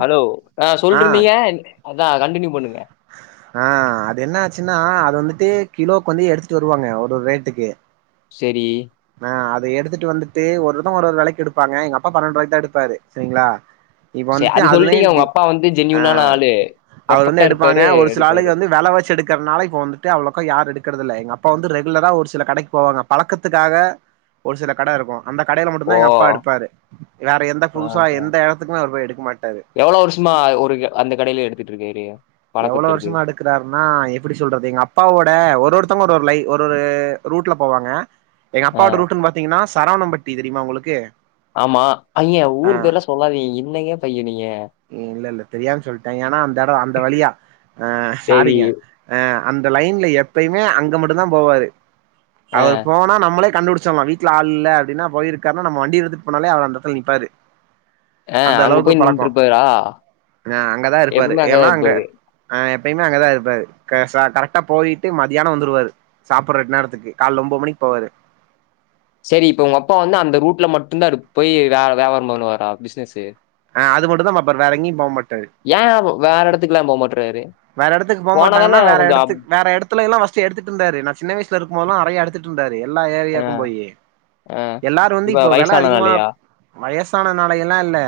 Hello ஆ சொல்ருதீங்கன் அதா கண்டினியூ பண்ணுங்க ஆ அது என்ன ஆச்சுன்னா அது வந்துட்டு கிலோக்கு வந்து எடுத்துட்டு வருவாங்க ஒரு ஒரு ரேட்டுக்கு செரி ஆ அத எடுத்துட்டு வந்துட்டு ஒருபோ ஒரு ஒரு வெலைக்கு எடுப்பாங்க எங்கப்பா பன்னண்ட்ரூவாய்க்கு தா எடுப்பாரு செரிங்களா இப்ப சே வந்துட்டு அது அதுலயூ சொல்ட்டீங்க இப்டி உங்க அப்பா வந்து ஆ ஜென்யூனான ஆளு. அது வந்து பெர்ஃபெக்ட்டா எடுப்பாங்க இருப்பாரு, ஒரு சில ஆளுங்க எடுப்பாரு. வந்து வெலவாசி எடுக்கற்னால இப்ப வந்துட்டு அவ்ளக்கா யார் எடுக்றதில்ல எங்கப் பா வந்து ரெகுலராக ஒரு சில கடைக்கு போவாங்க பழக்கத்துக்காக ஒரு சில கட இருக்கூ அந்த கடையில ஓ! மட்டுந்தா எங்கப்பா எடுப்பாரு வேற எந்த ஆ புதுசா ஆ. எந்தெடத்துக்குமே அவர் போய் எடுக்க மாட்டாரு எவ்ளோ வருஷமா ஒரு அந்த கடையிலே எடுத்துட்ருக்காரு? எவ்ளோ பழக்கத்திற்கு. வருஷமா எடுக்கறாருனா எப்டி சொல்றது எங்கப்பாவோட ஒரு ஒருத்தவுங் ஒர் ஒரு லை ஒரு ஒரு ரூட்ல போவாங்க ஆ எங்கப்பாவோட ரூட்டுன் பாத்தீங்கன்னா ஸ் சரவணம்பட்டி தெரியுமா உங்களுக்கு ஆமா ஐய்ய ஆ ஊரு பேர்லா சொல்லாதீங்க என்னங்க பைய நீங்க இல்லல்ல தெரியாம சொல்லிட்டே ஏனா அந்த எடோ அந்த வழியா ஆ சரி. சாரீங்க அ அந்த லைன்ல எப்பயுமே அங்க மட்டுந்தா போவாரு அ அவர் போனா நம்மளே கண்டுபடிச்சுர்லா வீட்ல ஆள் இல்ல அப்டின்னா போயிருக்காருன்னா நம்ம வண்டி எடுத்துட்டு போனாலே அவர் அந்தெடத்தில நிப்பாரு ஆ அங்க அந்தளவுக்கு போய் பழக்கோ நின்ட்ருப்பாரா? ஆ அங்கதா இருப்பாரு எப்பவுமே ஏனா அங்கதான் அங்க இருப்பாரு. ஆ மெயினா அங்கதா இருப்பாரு க சா கரெக்டா போயிட்டு மதியானோ வந்துருவாரு சாப்புட்றக் நேரத்துக்கு கால்லே ஒம்போத் மணிக் போவாரு [inaudible] செரி இப்ப உங்கப்பா வந்து அந்த ரூட்ல மட்டுந்தா இருப் போய் வே வியபாரோ பண்ணுவாரா பிஸ்னஸு ஆ அது மட்டுந்தா பாப்பாரு வேற எங்கயு போ மாட்டாரு ஏ வேறெடத்துக்குல்லா போ மாட்றாரு வேறெடத்துக்கு போ மாட்டங்கன்னா வேறெடத்துக் வேறடத்துலல்லா ஃபஸ்ட் எத்துட்டுந்தாரு நா சின்ன வயசுல இருக்கும்போத்லா நறைய எடுத்துட்ருந்தாரு எல்லா ஆ. ஏரியாக்கு போயி ஆ எல்லாரு வந்து இப்ப வெல அதிகமா வயஸ் சானலா எல்லா இல்ல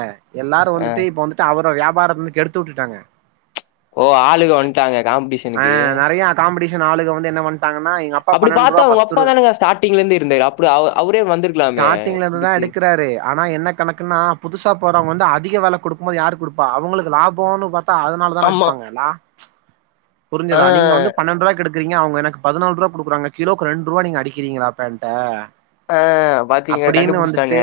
எல்லாரு ஆ வந்துட்டு இப்ப வந்துட்டு அவரு வியாபாரோ வந்து கெடுத்து வுட்டுட்டாங்க ஓ ஆளுக வன்டாங்க ஆ நெறைய காம்படிஷன் ஆளுக வந்து என்ன பண்ட்டாங்கன்னா எங்கப்பா அப்டி பாத்தா பன்னண்ட்ரூவா உங்க அப்பா பத்து தானங்க ஸ்டார்டிங்ல இருந்து இருந்தாரு அப்டி அவ அவரே வந்திருக்கலாமே ஸ்டாடிங்லேந்துதா புடிச்சு எடுக்குறாரு ஆனா என்ன கணக்குன்னா புதுசா போற வந்து அதிக வெல குடுக்கும்போது யாரு குடுப்பா அவுங்களுக்கு லாபோனு பாத்தா அதனால தான ஆமா எடுப்பாங்கல்லா ஆ புரிஞ்சுதா நீங்க வந்து பணண்ட்ரூவாகு எடுக் கிறிங்க அவுங்க எனக்கு பதனால்ரூவா குடுக்குறாங்க கிலோக்கு ரெண்டு ரூவா நீங்க அடிக்கிறீங்களா அப்ப என்ட்ட ஆ பாத்தீங்க அப்பிடின்னு கண்டுபுடிச்ட்டாங்க வந்துட்டு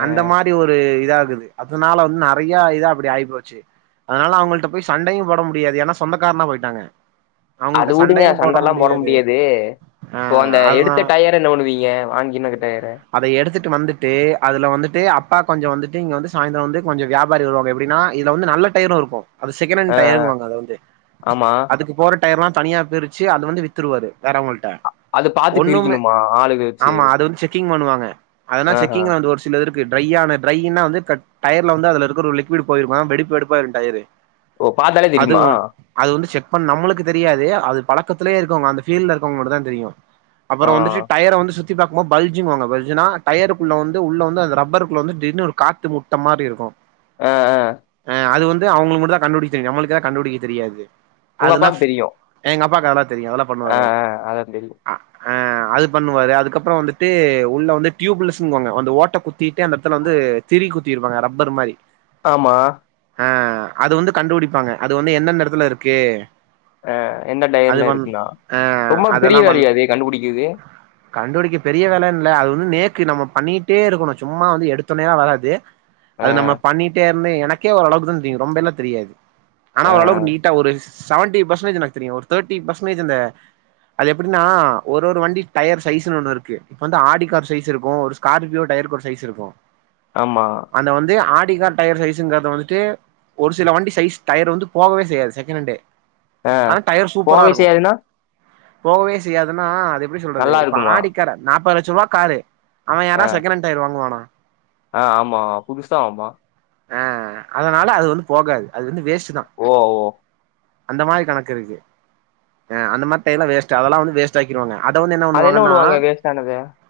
ஆ அந்த மாரி ஒரு இதா துது அதனால வந்து நெறைய இது அப்படி ஆயி போச்சு அதனால அவங்கள்ட போய் சண்டையு போட முடியாது எனா சொந்தக்காரனா போயிட்டாங்க அது உடுங்க சண்டல்லா போட முடியாது ஆ இப்போ அந்த அதனா எடுத்த டயர என்ன பண்ணுவீங்க வாங்கினங்க டயர அத எடுத்துட்டு வந்துட்டு அதுல வந்துட்டு அப் பா கொஞ்சோ வந்துட்டு இங்க வந்து சாய்ந்த்ரோ வந்துட்டு கொஞ்சோ வியாபாரி வருவாங்க எப்டினா இதுல வந்து நல்ல டையரூ இருக்கூ அது ஆ செகணண்ட் ஆ டயருன் வாங்க அத வந்து ஆமா அந்த டயர்லா தனியா பிரிச்சி அத வந்து வித்துருவாரு வேறவ்ங்கள்ட அது பாத்து ஒன்னுமே பிரிக்கணுமா ஆளுக வச்சு ஆமா அது வந்து செக்கிங் பண்ணுவாங்க அதனா ஆஹா செக்கிங்ல வந்து ஒரு சிலதுருக் க்கு ட்ரையான ட்ரையுனா வந்து கட் டயர்ல வந்து அதுல இருக்க ஒரு லிக்விடு போயிருக்கு வெடிப்பு வெடிப்பாயிரு டயரு ஓ பாத்தாலே அது தெரியுமா ஒன் அது வந்து செக் பண் நம்மளுக்கு தெரியாது அது பழக்கத்துலே இருக்கவ்ங்க அந்த ஃபீல்ட்ல இருக்கவ்ங்க மட்டுந்தா தெரியு அப்பற ஆ வந்துட்டு டயர வந்து சுத்தி பாக்கும்போ பல்ஜிங்வாங்க பல்ஜினா டயருக்குள்ள வந்து உள்ள வந்து அது ரப் ப்பருகுள்ள வந்து திடீர்னு ஒரு காத்து முட்ட மாரி இருக்கு ஆ ஆ இது அவ்ங்களுக்கு மட்டு தா கண்டுபுடிக்க தெரியு நம்மளுக்குலா கண்டுபுடிக்க தெரியாது உங்க அப்பாக்கு அதுனாஃப் தெரியு எங்க அப்பாக்கு அதுலா தெரியு அதலா பண்ணுவாரு ஆ அவரு ஆ அதா தெரியு ஆ அது பண்ணுவாரு அதுக்கப்பற வந்துட்டு உள்ள வந்து டியூப்லெஸுங்வாங்க அந்த ஓட்ட குத்திட்டு அந்த எடத்துல வந்து திரி குத்திருப்பாங்க ரப்பர் மாரி ஆமா ஆ அது வந்து கண்டுபுடிப்பாங்க அது வந்து எந்தந்த எடத்துல இருக்கு அ எந்த அது டயர்ல வந் இருக்குனா ஆ ரொம்ப பெரிய வேலையா இது கண்டுபுடிக்கிறது கண்டுபுடிக்க பெரிய வேலன்ல்ல அது வந்து நேக்கு நம்ம பண்ணிகிட்டே இருக்கணு சும்மா வந்து எடுத்தோனேலா வராது அது அஹ் நம்ம பண்ணிட்டே இருந்து எனக்கே ஓரளவுக்கு தா தெரியு ரொம்பெல்லா தெரியாது ஆனா அஹ் ஓரளவுக்கு நீட் ஒரு சவன்ட்டி பர்சென்டேஜ் எனக்கு தெரியு ஒரு தேட்டி பர்சென்டேஜ் இந்த அது எப்பிட்னா ஒரு ஒரு வண்டி டயர் சைஸ்னு ஒன்னு இருக்கு இப்ப வந்து ஆடி கார் சைஸ் இருக்கு ஒரு ஸ்கார்பியோ டய ருக்கொரு சைஸ் இருக்கு ஆமா அந்த வந்து ஆ டி கார் டயர் சைஸ்சுங்கறது வந்துட்டு ஒரு சில வண்டி சைஸ் டயரு வந்து போகவே செய்யாது சகெணன்டு அஹ் ஆனா டயர் சூப்பரா போகை இருக்கு செய்யாதுன்னா போகவே செய்யாதுனா அது எப்டி சொல்றது நல்லா இப்ப இருக்குமா ஆடிக்கார நாப்பது லெச்ச ரூவா காரு அவ யாரா செகணன்ட் டயர் வாங்குவானா ஆ ஆமா புதுசா ஆமா அ அதனால அது வந்து போகாது அது வந்து வேஸ்ட்டு தா ஓ ஓ அந்த மாரி கணக்கு இருக்கு அ அந்த மாரி டயர்லா வேஸ்ட்டு அதெல்லா வந்து வேஸ்ட் ஆக்கிருவாங்க அத வந்து என்ன பண்ணுவாங்கன்னா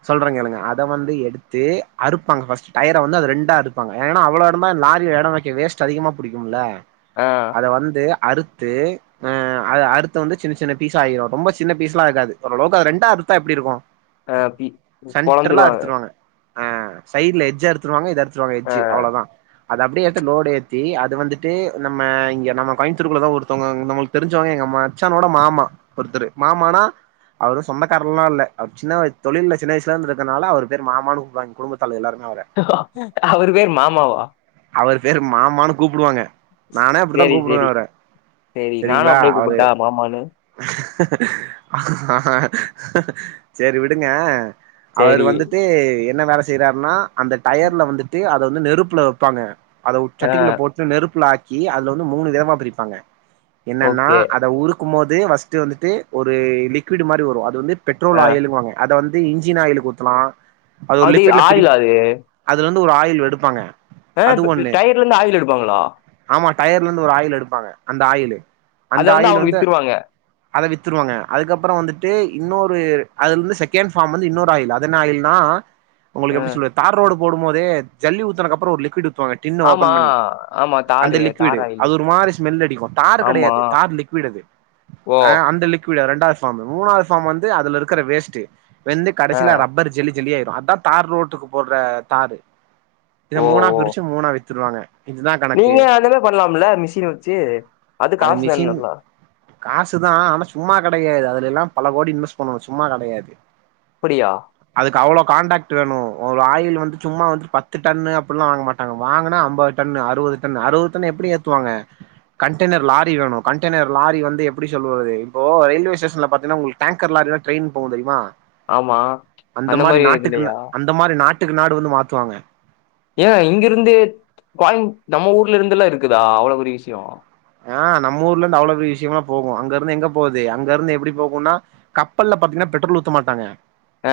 சொல்றே கேளுங்க அத வந்து எடுத்து அறுப்பாங்க ஃபஸ்ட்டு டயர வந்து அத ரெண்டா அறுப்பாங்க ஏனா அவளோ இருந்தா என் லாரில எட வெக்கவே வேஸ்ட்டு அதிகமா புடிக்கும்ல ஆஹ் அத வந்து அறுத்து அ அத அறுத்தா வந்து சின்ன சின்ன பீஸா ஆய்ரு ரொம்ப சின்ன பீஸ்லா இருக்காது ஓரளவுக்கு அத ரெண்டா றுத்தா எப்டி இருக்கு ஆஹ் பி சென்ட்ரலா பொழந்துருவாங்க அறுத்துருவாங்க ஆ சைட்ல எஜ்ஜா எடுத்துருவாங்க இத எடுத்துருவாங்க எஜ்ஜு அஹ் அவ்ளதா அது அப்டியேத்த லோடு ஏத்தி அது வந்துட்டு நம்ம இங்க நம்ம கோய்ம் த்ருக்குள்ளதா ஒருத்தவ்ங்க நம்மள்க்கு தெரிஞ்சவ்ங்க எங்க மச்சானோட மாமா ஒருத்தரு மாமானா அவரு சொந்தக்காரர்லா இல்ல அவர் சின்ன வய தொழில்ல சின்ன வயசுலருந்து இருக்கனால அவரு பேரு மாமானு கூப்டுவாங்க குடும்பத்தாலுக எல்லாருமே அவர அ அவரு பேரு மாமாவா அவரு பேரு மாமானு கூப்டுவாங்க நானே அப்டித்தா சேரி கூப்டுவே சேரி அவர சேரி நானு சரிங்களா அப்டியே அவர் கூப்புட்டா மாமானு சேரி விடுங்க அவரு சேரி வந்துட்டு எ ன்ன வேல செய்றாருன்னா அந்த டயர்ல வந்துட்டு அத வந்து நெருப்புல வப்பாங்க அத ஒரு ஆஹ் சட்டிக்குள்ள போட்டு நெருப்புல ஆக்கி அதுல வந்து மூணு விதமா பிரிப்பாங்க என்னன்னா ஓகே அத உருக்கும் போது ஃபஸ்ட்டு வந்துட்டு ஒரு லிக்விடு மாரி வரு அது வந்து பெட்ரோல் ஆஹ் ஆயிலுன்வாங்க அத வந்து இன்ஜின் ஆயிலுக்கு ஊத்தலா அத ஒரு அது லிக்விட்ல ஆயில் பிரிக் அது அதுல வந் து ஒரு ஆயில் எடுப்பாங்க ஆ அது டட ஒரு ஒண்ணு டயர்லலா ஆயில் எடுப்பாங்ளா ஆமா டயர்ல இருந்து ஒரு ஆயில் எடுப்பாங்க அந்த ஆயிலு அத அந்த வந்து ஆயில் அவுங்க வித்துருவாங்க அத வித்துருவாங்க அதுக்கப்பறோ வந்துட்டு இன்னொரு அதுல இருந்து செகண்ட் ஃபார்ம் வந்து இன்னொரு ஆயில் அது என்ன ஆயில்ன்னா உங்களுக்கு எப்டி ஆஹ் சொல்றது தார் ரோடு போடும் போதே ஜல்லி ஊத்துனதுக்கு அப்பறோ ஒரு லிக்விடு துவாங்க டின்ன ஓபன் ஆமா பண்ணி ஆமா அந்த தாரு லிக்வீடு தார் ஆயில் அது ஒரு மாரி ஸ்மல் அடிக்கு தார் ஆமா கெடையாது தார் லிக்வீடு அது ஓ அந்த லிக்வீட் ரெண்டாவது ஃபார்ம் மூணாவது ஃபார்ம் வந்து அதுல இருக்குற வேஸ்ட் வெந்து கடைசில ஆஹ் ரப்பர் ஜெல்லி ஜெல்லியாயிரு அதா தார் ரோட்டுக்கு போடுற தாரு இத ஓ மூணா ஓ பிருச்சு மூணா வித்துருவாங்க இதுதான் கணக்கு நீங்க அதுல பண்ணலாம்ல மிஷின் வச்சு அது காசு மிஷின் தானல்ல காசுதா ஆனா சும்மா கெடையாது அது அதெல்லா பல கோடி இன்வெஸ்ட் பண்ணணு சும்மா கெடையாது அப்படியா அதுக்கு அவ்ளோ கான்டாக்ட் வேணு ஒரு ஆயில் வந்து சும்மா வந்துட்டு பத்து டன்னு அப்புல்லா வாங்க மாட்டங்க வாங்குனா அம்பது டன்னு அறுவது அம்பது டன்னு அறுவது டன்னு எப்புடி ஏத்துவாங்க கண்டெய்னர் லாரி வேணு கண்டெய்னர் லாரி வந்து எப்புடி சொல்லுவாரு இப்போ ரயில்வே ஸ்டேஷன்ல பாத்தீங்கனா உங்களுக்கு டேங்கர் லாரி ல்ல ட்ரையின் போகு தெரியுமா ஆமா அந்த மாரி நாட்டுக்குன்னு அந்த மாரி நாட் ட்டுக்கு நாடு வந்து மாத்துவாங்க ஏ இங்கிருந்தே கோயம் நம்ம ஊர்ல இருந்து எல்லா இருக்குதா அவ்ளோ பெரிய விஷியோ ஆ நம்ம ஊர்ல இருந்து அவ்ளோ பெரிய விஷியமெல்லா போகு அங்க இருந்து எங்கப் போகுது அங்க இருந்து எப்டி போகும்னா கப்பல்ல பாத்தீங்கன்னா பெட்ரோல் ஊத்த மாட்டாங்க ஆ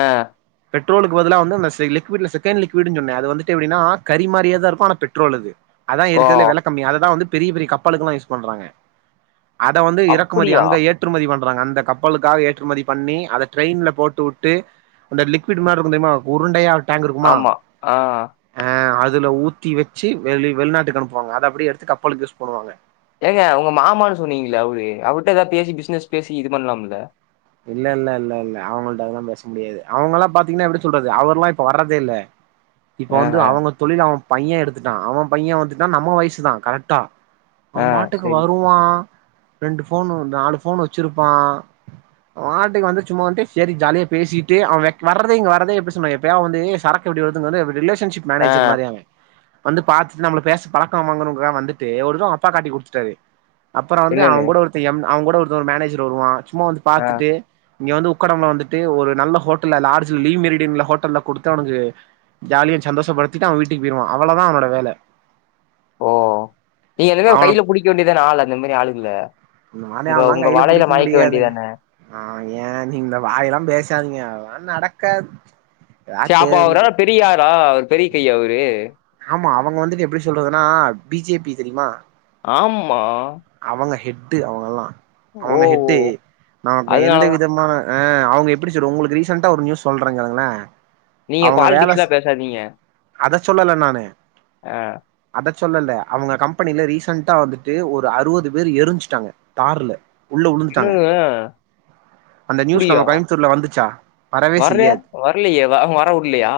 பெட்ரோலுக்கு பதுல்ல வந்து அந்த லிக்விட்ல செகண்ட் லிக்வீட் சொன்னே அது வந்துட்டு எப்டின்னா கறி மாறியேதா இருக்கூ ஆனா பெட்ரோல் அது அதா ஓ இருக்குற்துலயே வெல கம்மி அததா வந்து பெரிய பெரிய கப்பலுக்கு எல்லா யூஸ் பண்றாங்க அத வந்து இறக்குமதி அப்படியா அங்க ஏற்றுமதி பன் றாங்க அந்த கப்பலுக்காக ஏற்றுமதி பண்ணி அத டிரையின்ல போட்டு வுட்டு அந்த லிக்விட் மாரி இருக்கு தெரியுமா உருண்டையா டேங்க் இருக்குமா ஆமா ஆ அ அது அதுல ஊத்தி வச்சு வெளி வெளிநாட்டுக்கு அனுப்புவாங்க அத அப்டியே எடுத்து கப்பலுக்கு யூஸ் பண்ணுவாங்க ஏங்க உங்க மாமான்னு சொன்னீங்கள அவுரு அவுர்ட்டா ஏதாவுது பேசி பிசினஸ் பேசி இது பண்லாம்ல இல்ல இல்ல இல்ல இல்ல அவங்கள்டலா பேச முடியாது அவங்களா பாத்தீங்ன்னா எப்டி சொல்றது அவர்ல்லா இப்ப வர்றதே இல்ல இப்ப ஆ வந்து அவங்க தொழில அவ பையே எடுத்துட்டா அவ பையே வந்துட்டா நம்ம வயசுதா கரட்டா ஆ அவன் பாட்டுக்கு சரி வருவா ரெண்டு ஃபோனு நாலு ஃபோன் வச்சிருப்பா வாட்டுக்கு வந்து சும்மா வந்துட்டு செரி ஜாலியா பேசிட்டு அவேக் அவே வர்றதே இங்க வரதே எப்பிடி சொன்னா எப்பயாவு வந்து சரக்கு எப்பிடி [unintelligible] ரிலேஷன்ஷிப் ஆ மேனேஜர் மாரியவே வந்து பாத்துட்டு நம்ம பேச பலக்கம் வாங்கணுன்கா வந்துட்டு ஒரு தடவ அவுங்க அப்பா காட்டி குடுத்துட்டாரு அப்புறோ வந்து என்னன்னு அவங் கூட ஒருத்த எம் அவங் கூட ஒருத்த ஒரு மேனேஜர் வருவா சும்மா வந்து ஆ பாத்துட்டு இங்க வந்து உக்கடம்ல வந்துட்டு ஒரு நல்ல ஹோட்டல்ல லார்ஜ் லீவ் மெரிடின் உள்ள ஹோட்டல்ல குடுத்து அவனுக்கு ஜாலியா சந்தோஷப்படுத்திட்டு அவெ வீட்டுக்கு போய்ருவா அவளதா அவனோட வேல ஓ நீங்க அந்த மாரி அவன கைல புடிக்க வேண்டியதான ஆள் அந்த மாரி ஆளுங்கல இந்த மாரி ஆள்லா கைல புடிக்க முடியாதுங்க ஆ ஏ நீ இந்த வாயெல்லா பேஸ் சாதீங்க அதெல்லா நடக்காது எதா சேப்பா அவரா தெரிஞ்சு பெரியாரா அவரு கையா அவரு ஆமா அவுங்க வந்துட்டு எப்டி சொல்றதுன்னா பி ஜே பி தெரியுமா ஆமா அவுங்க ஹெட்டு அவுங்கல்லா ஓ அவுங்க ஓ ஹெட்டு நமக்கு எந்த அதனாலதான் விதமான ஆ அவுங்க எப்டி சொல்றது உங்களுக்கு ரீசண்டா ஒரு நியூஸ் சொல்றே கேளுங்களே நீங்க அவங்க வேல பாலிடிக்ஸ்லா பேசாதீங்க அத சொல்லல நானு ஆ அத சொல்லல்ல அவுங்க கம்பெனில ரீசன்டா வந்துட்டு ஒரு அறுவது பேரு எருஞ்சுட்டாங்க தார்ல உள்ள உழுந்துட்டாங்க இன்னோனுங்க அந்த நியூஸ் அப்புடியா நம்ம கோயம்புத்தூர்ல வந்துச்சா வரவே வர்ல செய்யாது வரலயே வ வரவுட்லயா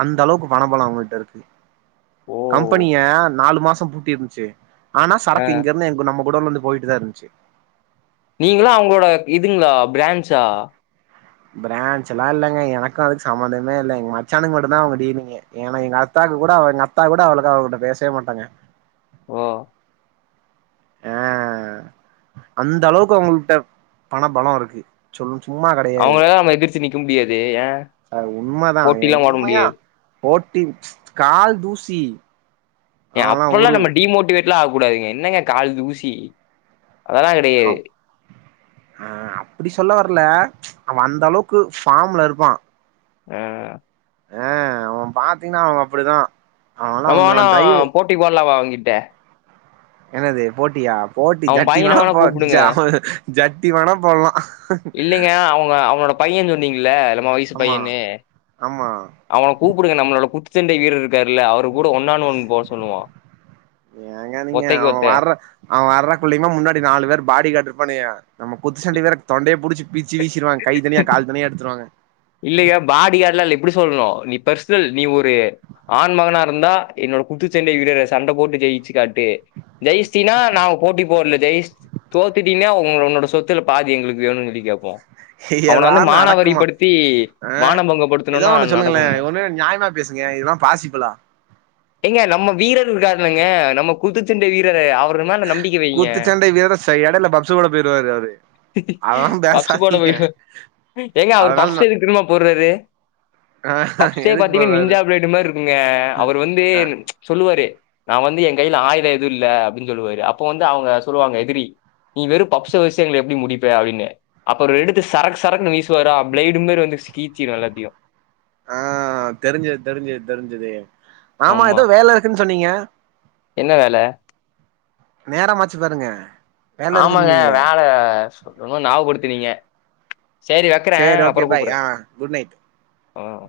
அந்த அளவுக்கு பண பலோ அவுங்கட்ட இருக்கு ஓ! கம்பெனிய நாலு மாசோ பூட்டிருந்துச்சு ஆனா ஆ சரக்கு இங்க இருந்து நம்ம குடோன்ல இருந்து போயிட்டுதா இருந்துச்சு நீங்களா அவுங்களோட இதுங்களா ஃப்ரான்ஜா ப்ரான்ஜ்சு எல்லா இல்லங்க எனக்கு அதுக்கு சம்பந்தமே இல்ல எங்க மச்சானுக்கு மட்டுந்தா அவுங்க டீலிங்கே ஏன்னா எங்க அத்தா கூட அவ எங்க அத்தா கூட அவளுக்கு அவகிட்ட பேசவே மாட்டாங்க ஓ அ அந்த அளவுக்கு அவுங்கள்ட்ட பண பலோ இருக்கு சொல்லு சும்மா கெடையாது அவங்களலாம் நம்ம எதிர்த்து நிக்க முடியாது. ஏன் அ உண்மதா ஏ போட்டிலாம் போட உண்மையா முடியாது. ஓட்டிங்ஸ் கால் தூசி எ அவன்லா அப்ட்லா ஒரு நம்ம டிமோட்டிவேட்லா ஆக கூடாதுங்க என்னங்க கால் தூசி அதெல்லாம் கிடையாது. அவ் அ அப்படி சொல்ல வர்ல அவ அந்த அளவுக்கு ஃபார்ம்ல இருப்பா அ அ அவ பாத்தீங்கன்னா அவ அப்டிதா அவன்லா நம்ம ஒன்னு அவ வேணா டிரைவு போட்டி போட்லா வா அவங்கிட்ட என்னது போட்டியா போட்டி அவன் ஜட்டி பையன வேனா வேணா போ ஜ கூப்பிடுங்க. ஜட்டி வேணா போட்லா இல்லிங்க அவங்க அவனோட பையன் சொன்னீங்கள உங்க வயசு ஆமா பையனு ஆமா அவன கூப்டுங்க நம்மளோட குத்துச்சண்டை வீரர்ருக்கரு கூட ஒன்னான் ஒன் போட சொல்லுவோ ஏங்க நீங்க ஒத்தைக்கு அவ ஒத்த வர்ற அவ வர்றக்குள்ளயுமே முன்னாடி நாலு பேர் பாடி கார்ட் இருப்பானுங்க நம்ம குத்துச்ச சண்டக்கு வேற தொண்டைய புடிச்சி இல்லயா பாடி கார்ட்லா இல்ல இப்டி சொல்ணு நிப் பர்சனல் நீ ஒரு ஆண் மகனாருந்தா என்னோட குத்துச்சண்டை வீரர சண்ட போட்டு ஜெயிச்சி காட்டு ஜெயிஸ்டீனா நா போட்டி போல்ல ஜெய்ஸ் தோத்துட்டீன்னா உங்க உன்னோட சொத்துல பாதி எங்களுக்கு வேணுன் சொல்லி கேப்போ அவன எதா வந்து நடக்குமா மானாவரிப்படுத்தி ஆ மானபங்கப்படுத்துனோன்னா நடக்குங்க எ இதெல்லா பாசிபலா ஏங்க நம்ம வீரர் இருக்காருல்லங்க நம்ம குத்துச்சண்டை வீரர் ரு அவரு மேல நம்பிக்க வைங்க குத்துச்சண்டை வீரர் ச எடையில பப்ஸு கூட போயிருவாரு அவரு அதெல்லா பப்ஸு போட பேசாதீங்க போயிடுவாரு ஏங்க அவரு அதனால பப்ஸ் நா எதுக்கு தெரும்மா போற்றாரு ஆ பப்சே எதுக்கு பாத்தீங்கன்னா போறாரு நிஞ்சா ப்ளேட்டு மார்ருக்குங்க அவர் வந்து ஆ சொல் லுவாரு நா வந்து எ கைல ஆயுதோ எதுல்ல அப்டின் சொல்லுவாரு அப்போ வந்து அவுங்க சொல்லுவாங்க எதிரி நீ வெறு பப்ச வெச்சி எங்கள எப்டி முடிப்ப அப்டின்னு அப்புறோ எடுத்து சரக்கு சரக்குன்னு வீசுவாரா பிளேடு மாரி வந்து ஸ்கீச்சிரு எல்லாத்தியு அ தெரிஞ்சிது தெரிஞ்சிது தெரிஞ்சிது ஆமா ஏதோ வேல இருக்குன் சொன்னீங்க என்ன வேல நேரம்மாச்சி பாருங்க வேல இருக்குன்னு ஆமாங்க சொன்னீங்களே வேல சொல்லனுன் ஞாப்படுத்தினீங்க செரி வெக்கற சேரி ஓகே அப்புறோ பாய் கூப்புற்ற ஆ குட் நைட் ம்